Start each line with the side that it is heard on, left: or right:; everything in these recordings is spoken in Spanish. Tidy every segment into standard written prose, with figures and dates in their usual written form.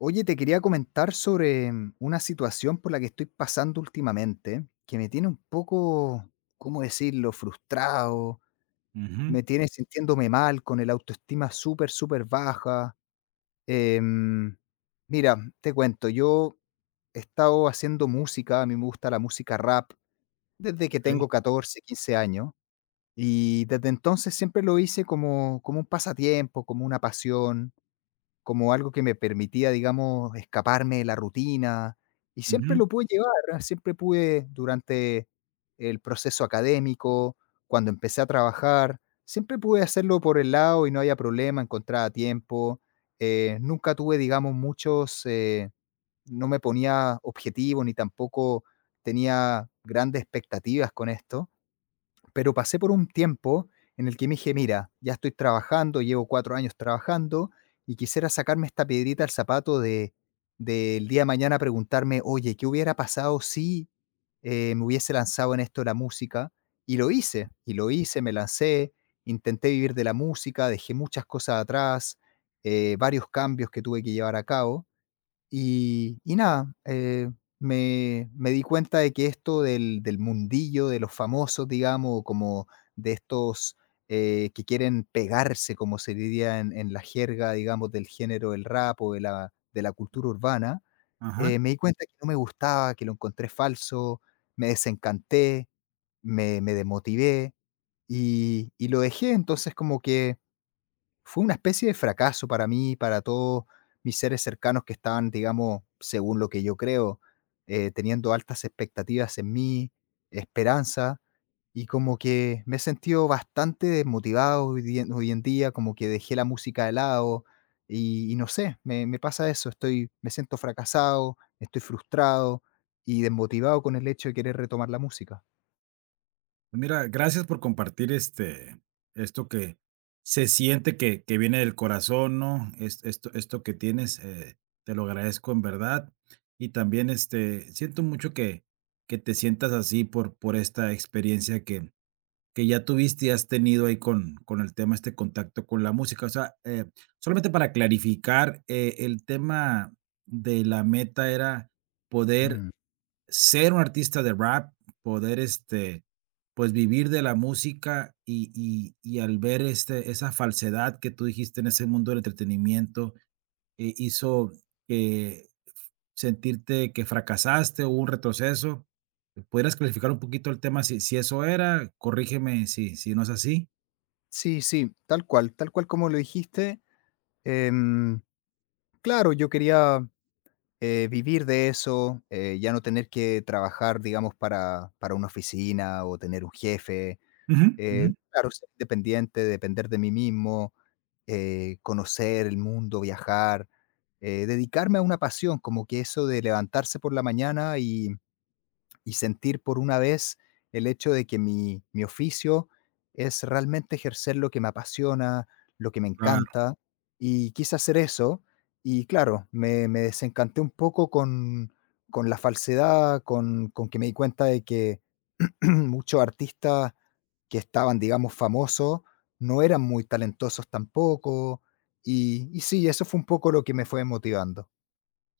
left: Oye, te quería comentar sobre una situación por la que estoy pasando últimamente, que me tiene un poco, ¿cómo decirlo?, frustrado,
right: Ujú,
left: me tiene sintiéndome mal, con el autoestima súper, súper baja. Em, Mira, te cuento, yo he estado haciendo música. A mí me gusta la música rap desde que
right: okey,
left: tengo 14 15 años, y desde entonces siempre lo hice como, como un pasatiempo, como una pasión, como algo que me permitía, digamos, escaparme de la rutina, y siempre
right: ujú,
left: lo pude llevar, ¿eh? Siempre pude durante el proceso académico, cuando empecé a trabajar, siempre pude hacerlo por el lado y no había problema, encontraba tiempo. Nunca tuve, digamos, muchos, no me ponía objetivos ni tampoco tenía grandes expectativas con esto. Pero pasé por un tiempo en el que me dije, mira, ya estoy trabajando, llevo 4 años trabajando y quisiera sacarme esta piedrita al zapato de del día de mañana preguntarme, oye, ¿qué hubiera pasado si me hubiese lanzado en esto de la música? Y lo hice, me lancé, intenté vivir de la música, dejé muchas cosas atrás, varios cambios que tuve que llevar a cabo y nada. Me di cuenta de que esto del mundillo de los famosos, digamos, como de estos, que quieren pegarse, como se diría en la jerga, digamos, del género del rap o de la cultura urbana,
right: ajá.
left: me di cuenta que no me gustaba, que lo encontré falso, me desencanté, me desmotivé y lo dejé. Entonces, como que fue una especie de fracaso para mí, para todos mis seres cercanos que estaban, digamos, según lo que yo creo, teniendo altas expectativas en mí, esperanza, y como que me he sentido bastante desmotivado hoy en día, como que dejé la música de lado, y no sé, me pasa eso, estoy, me siento fracasado, estoy frustrado y desmotivado con el hecho de querer retomar la música.
right: Pues mira, gracias por compartir, esto que se siente que viene del corazón, ¿no? Es esto que tienes, te lo agradezco en verdad. Y también, siento mucho que te sientas así por esta experiencia que ya tuviste y has tenido ahí con el tema, este contacto con la música. O sea, solamente para clarificar, el tema de la meta era poder
left: Mm.
right: ser un artista de rap, poder pues vivir de la música y al ver esa falsedad que tú dijiste en ese mundo del entretenimiento, hizo que sentirte que fracasaste o hubo un retroceso. ¿Podrías clarificar un poquito el tema si eso era? Corrígeme si no es así.
left: Sí, sí, tal cual como lo dijiste. em, claro, yo quería vivir de eso. Ya no tener que trabajar, digamos, para una oficina o tener un jefe.
right: Ujú, ujú.
left: Claro, ser independiente, depender de mí mismo, conocer el mundo, viajar, dedicarme a una pasión, como que eso de levantarse por la mañana y sentir por una vez el hecho de que mi oficio es realmente ejercer lo que me apasiona, lo que me
right: Claro,
left: encanta, y quise hacer eso, y claro, me desencanté un poco con la falsedad, con que me di cuenta de que muchos artistas que estaban, digamos, famosos, no eran muy talentosos tampoco, y sí, eso fue un poco lo que me fue motivando.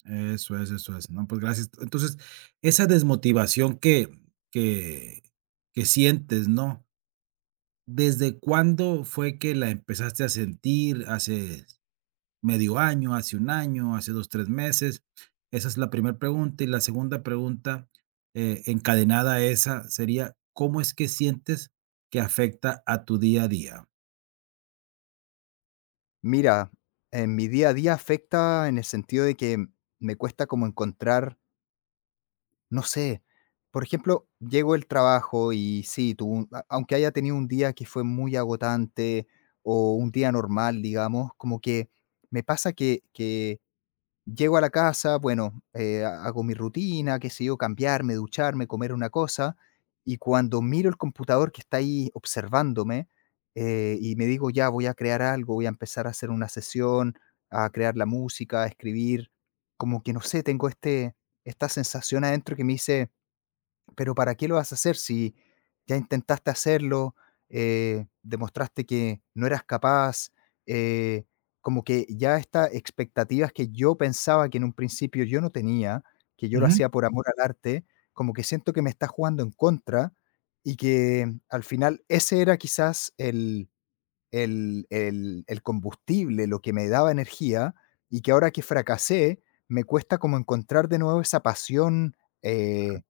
right: eso es, eso es. No, pues gracias. Entonces, esa desmotivación que, que sientes, ¿no? ¿Desde cuándo fue que la empezaste a sentir? ¿Hace medio año, hace un año, hace 2, 3 meses? Esa es la primera pregunta. Y la segunda pregunta, encadenada a esa, sería, ¿cómo es que sientes que afecta a tu día a día?
left: Mira, en mi día a día afecta en el sentido de que me cuesta como encontrar, no sé, por ejemplo, llego el trabajo y sí, tuve aunque haya tenido un día que fue muy agotante o un día normal, digamos, como que me pasa que llego a la casa, bueno, hago mi rutina, qué sé yo, cambiarme, ducharme, comer una cosa, y cuando miro el computador que está ahí observándome, y me digo, ya voy a crear algo, voy a empezar a hacer una sesión, a crear la música, a escribir, como que no sé, tengo este, esta sensación adentro que me dice, pero ¿para qué lo vas a hacer si ya intentaste hacerlo, demostraste que no eras capaz? eh, Como que ya estas expectativas que yo pensaba que en un principio yo no tenía, que yo lo
right: Ujú.
left: hacía por amor al arte, como que siento que me está jugando en contra y que al final ese era quizás el, el combustible, lo que me daba energía y que ahora que fracasé, me cuesta como encontrar de nuevo esa pasión. eh,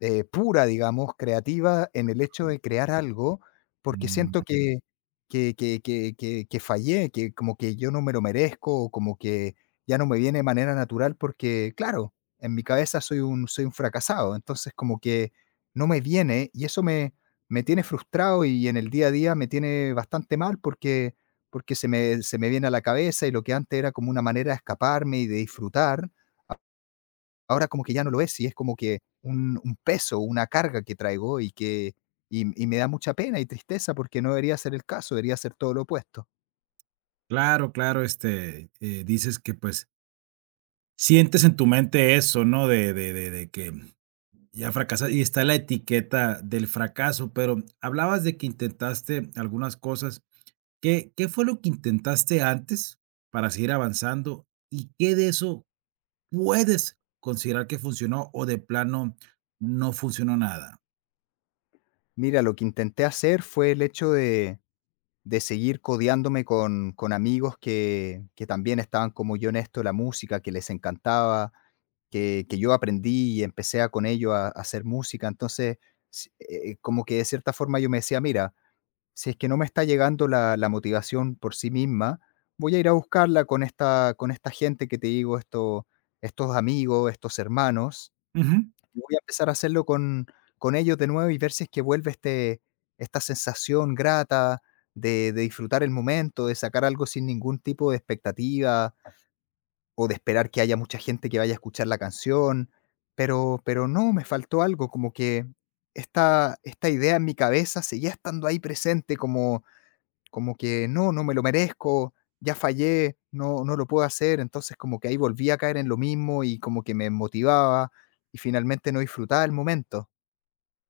left: pura, digamos, creativa en el hecho de crear algo, porque
right: Mm.
left: siento que que fallé, que como que yo no me lo merezco, o como que ya no me viene de manera natural porque, claro, en mi cabeza soy un fracasado. Entonces, como que no me viene y eso me tiene frustrado y en el día a día me tiene bastante mal porque porque se me viene a la cabeza y lo que antes era como una manera de escaparme y de disfrutar, ahora como que ya no lo es, y es como que un peso, una carga que traigo y que y me da mucha pena y tristeza porque no debería ser el caso, debería ser todo lo opuesto.
right: Claro, claro, dices que, pues, sientes en tu mente eso, ¿no? De que ya fracasaste y está la etiqueta del fracaso, pero hablabas de que intentaste algunas cosas. ¿Qué fue lo que intentaste antes para seguir avanzando? ¿Y qué de eso puedes considerar que funcionó o de plano no funcionó nada?
left: Mira, lo que intenté hacer fue el hecho de seguir codeándome con amigos que también estaban como yo en esto de la música, que les encantaba, que yo aprendí y empecé a con ellos a hacer música. Entonces, s como que de cierta forma yo me decía: "Mira, si es que no me está llegando la, la motivación por sí misma, voy a ir a buscarla con esta gente que te digo, esto, estos amigos, estos hermanos,
right: Ujú,
left: y voy a empezar a hacerlo con ellos de nuevo y ver si es que vuelve este, esta sensación grata de disfrutar el momento, de sacar algo sin ningún tipo de expectativa o de esperar que haya mucha gente que vaya a escuchar la canción, pero no, me faltó algo, como que esta idea en mi cabeza seguía estando ahí presente como como que no, no me lo merezco, ya fallé, no, no lo puedo hacer. Entonces como que ahí volví a caer en lo mismo y como que me motivaba y finalmente no disfrutaba el momento".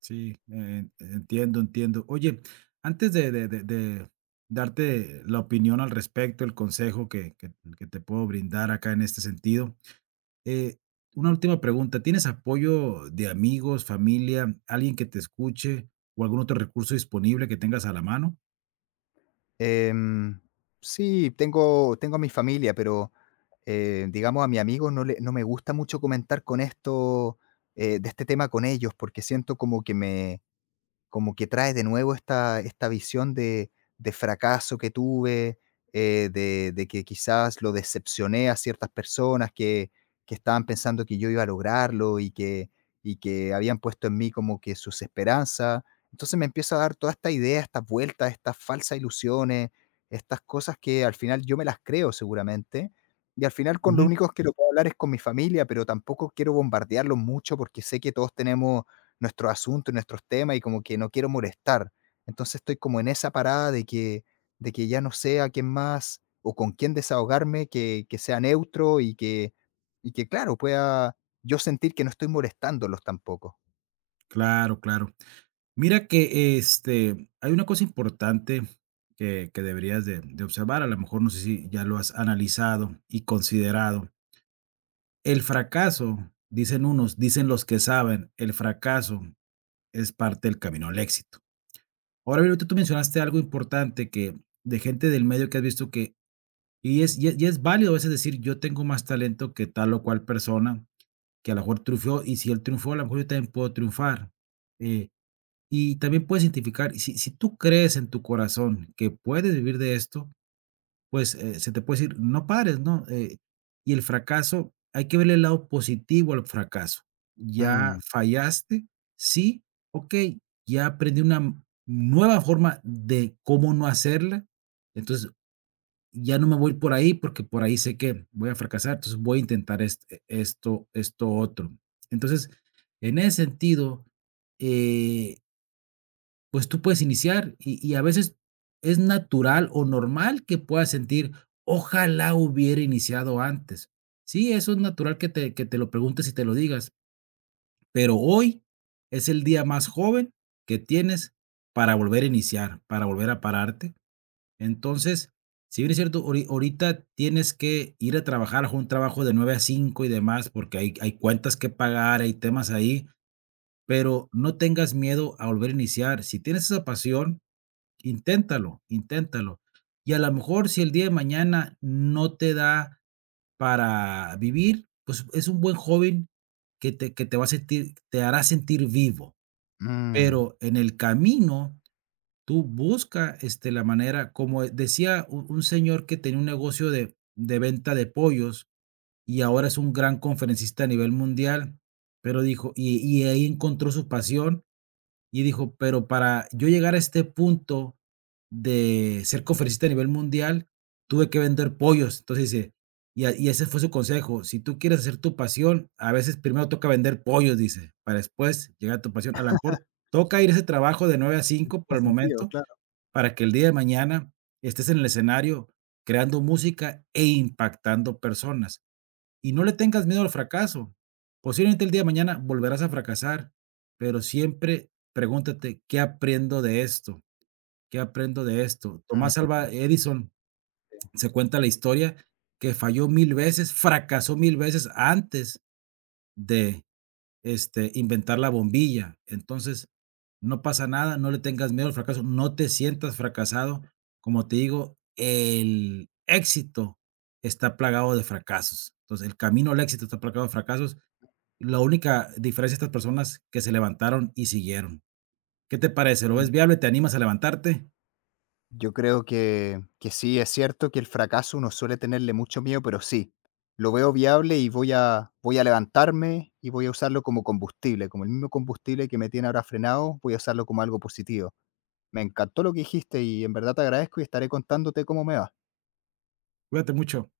right: sí, en entiendo, entiendo. Oye, antes de darte la opinión al respecto, el consejo que te puedo brindar acá en este sentido, eh, una última pregunta, ¿tienes apoyo de amigos, familia, alguien que te escuche o algún otro recurso disponible que tengas a la mano?
left: Em, sí, tengo, tengo a mi familia, pero digamos a mi amigo no, le, no me gusta mucho comentar con esto, de este tema con ellos, porque siento como que me, como que traes de nuevo esta, esta visión de fracaso que tuve, de que quizás lo decepcioné a ciertas personas que estaban pensando que yo iba a lograrlo y que habían puesto en mí como que sus esperanzas. Entonces me empieza a dar toda esta idea, estas vueltas, estas falsas ilusiones, estas cosas que al final yo me las creo seguramente. Y al final con lo único que lo puedo hablar es con mi familia, pero tampoco quiero bombardearlos mucho porque sé que todos tenemos nuestros asuntos, nuestros temas y como que no quiero molestar. Entonces estoy como en esa parada de que ya no sé a quién más o con quién desahogarme, que sea neutro y que, claro, pueda yo sentir que no estoy molestándolos tampoco.
right: Claro, claro. Mira que, hay una cosa importante que deberías de observar, a lo mejor no sé si ya lo has analizado y considerado. El fracaso, dicen unos, dicen los que saben, el fracaso es parte del camino al éxito. Ahora bien, ahorita tú mencionaste algo importante que de gente del medio que has visto que y es válido a veces decir: "Yo tengo más talento que tal o cual persona que a lo mejor triunfó, y si él triunfó, a lo mejor yo también puedo triunfar". Eh, Y también puedes identificar, y si tú crees en tu corazón que puedes vivir de esto, pues, se te puede decir: "No pares", ¿no? Y el fracaso, hay que verle el lado positivo al fracaso. Ya
left: Mm,
right: fallaste, sí, okey, ya aprendí una m nueva forma de cómo no hacerla, entonces, ya no me voy por ahí, porque por ahí sé que voy a fracasar, entonces voy a intentar esto otro. Entonces, en ese sentido, eh pues tú puedes iniciar y a veces es natural o normal que puedas sentir, ojalá hubiera iniciado antes. Sí, eso es natural que te lo preguntes y te lo digas, pero hoy es el día más joven que tienes para volver a iniciar, para volver a pararte. Entonces, si bien es cierto, ahorita tienes que ir a trabajar a un trabajo de 9 a 5 y demás, porque hay cuentas que pagar, hay temas ahí, pero no tengas miedo a volver a iniciar. Si tienes esa pasión, inténtalo, inténtalo. Y a lo mejor, si el día de mañana no te da para vivir, pues es un buen joven que te hará sentir vivo.
left: mm.
right: Pero en el camino, tú busca, la manera, como decía un señor que tenía un negocio de venta de pollos y ahora es un gran conferencista a nivel mundial, pero dijo y ahí encontró su pasión y dijo, pero para yo llegar a este punto de ser conferencista a nivel mundial, tuve que vender pollos. Entonces dice, y ese fue su consejo, si tú quieres hacer tu pasión, a veces primero toca vender pollos, dice, para después llegar a tu pasión. A lo mejor toca ir a ese trabajo de 9 a 5 por
left: Más
right: el
left: sentido,
right: momento,
left: claro.
right: para que el día de mañana estés en el escenario creando música e impactando personas. Y no le tengas miedo al fracaso. Posiblemente el día de mañana volverás a fracasar, pero siempre pregúntate, ¿qué aprendo de esto? ¿Qué aprendo de esto? Tomás
left: Mm,
right: Alva Edison, se cuenta la historia que falló 1000 veces, fracasó 1000 veces antes de inventar la bombilla. Entonces, no pasa nada, no le tengas miedo al fracaso, no te sientas fracasado. Como te digo, el éxito está plagado de fracasos. Entonces, el camino al éxito está plagado de fracasos, la única diferencia de estas personas que se levantaron y siguieron. ¿Qué te parece? ¿Lo
left: sí.
right: ves viable? ¿Te animas a levantarte?
left: Yo creo que sí, es cierto que el fracaso uno suele tenerle mucho miedo, pero sí, lo veo viable y voy a, voy a levantarme y voy a usarlo como combustible, como el mismo combustible que me tiene ahora frenado, voy a usarlo como algo positivo. Me encantó lo que dijiste y en verdad te agradezco y estaré contándote cómo me va.
right: Cuídate mucho.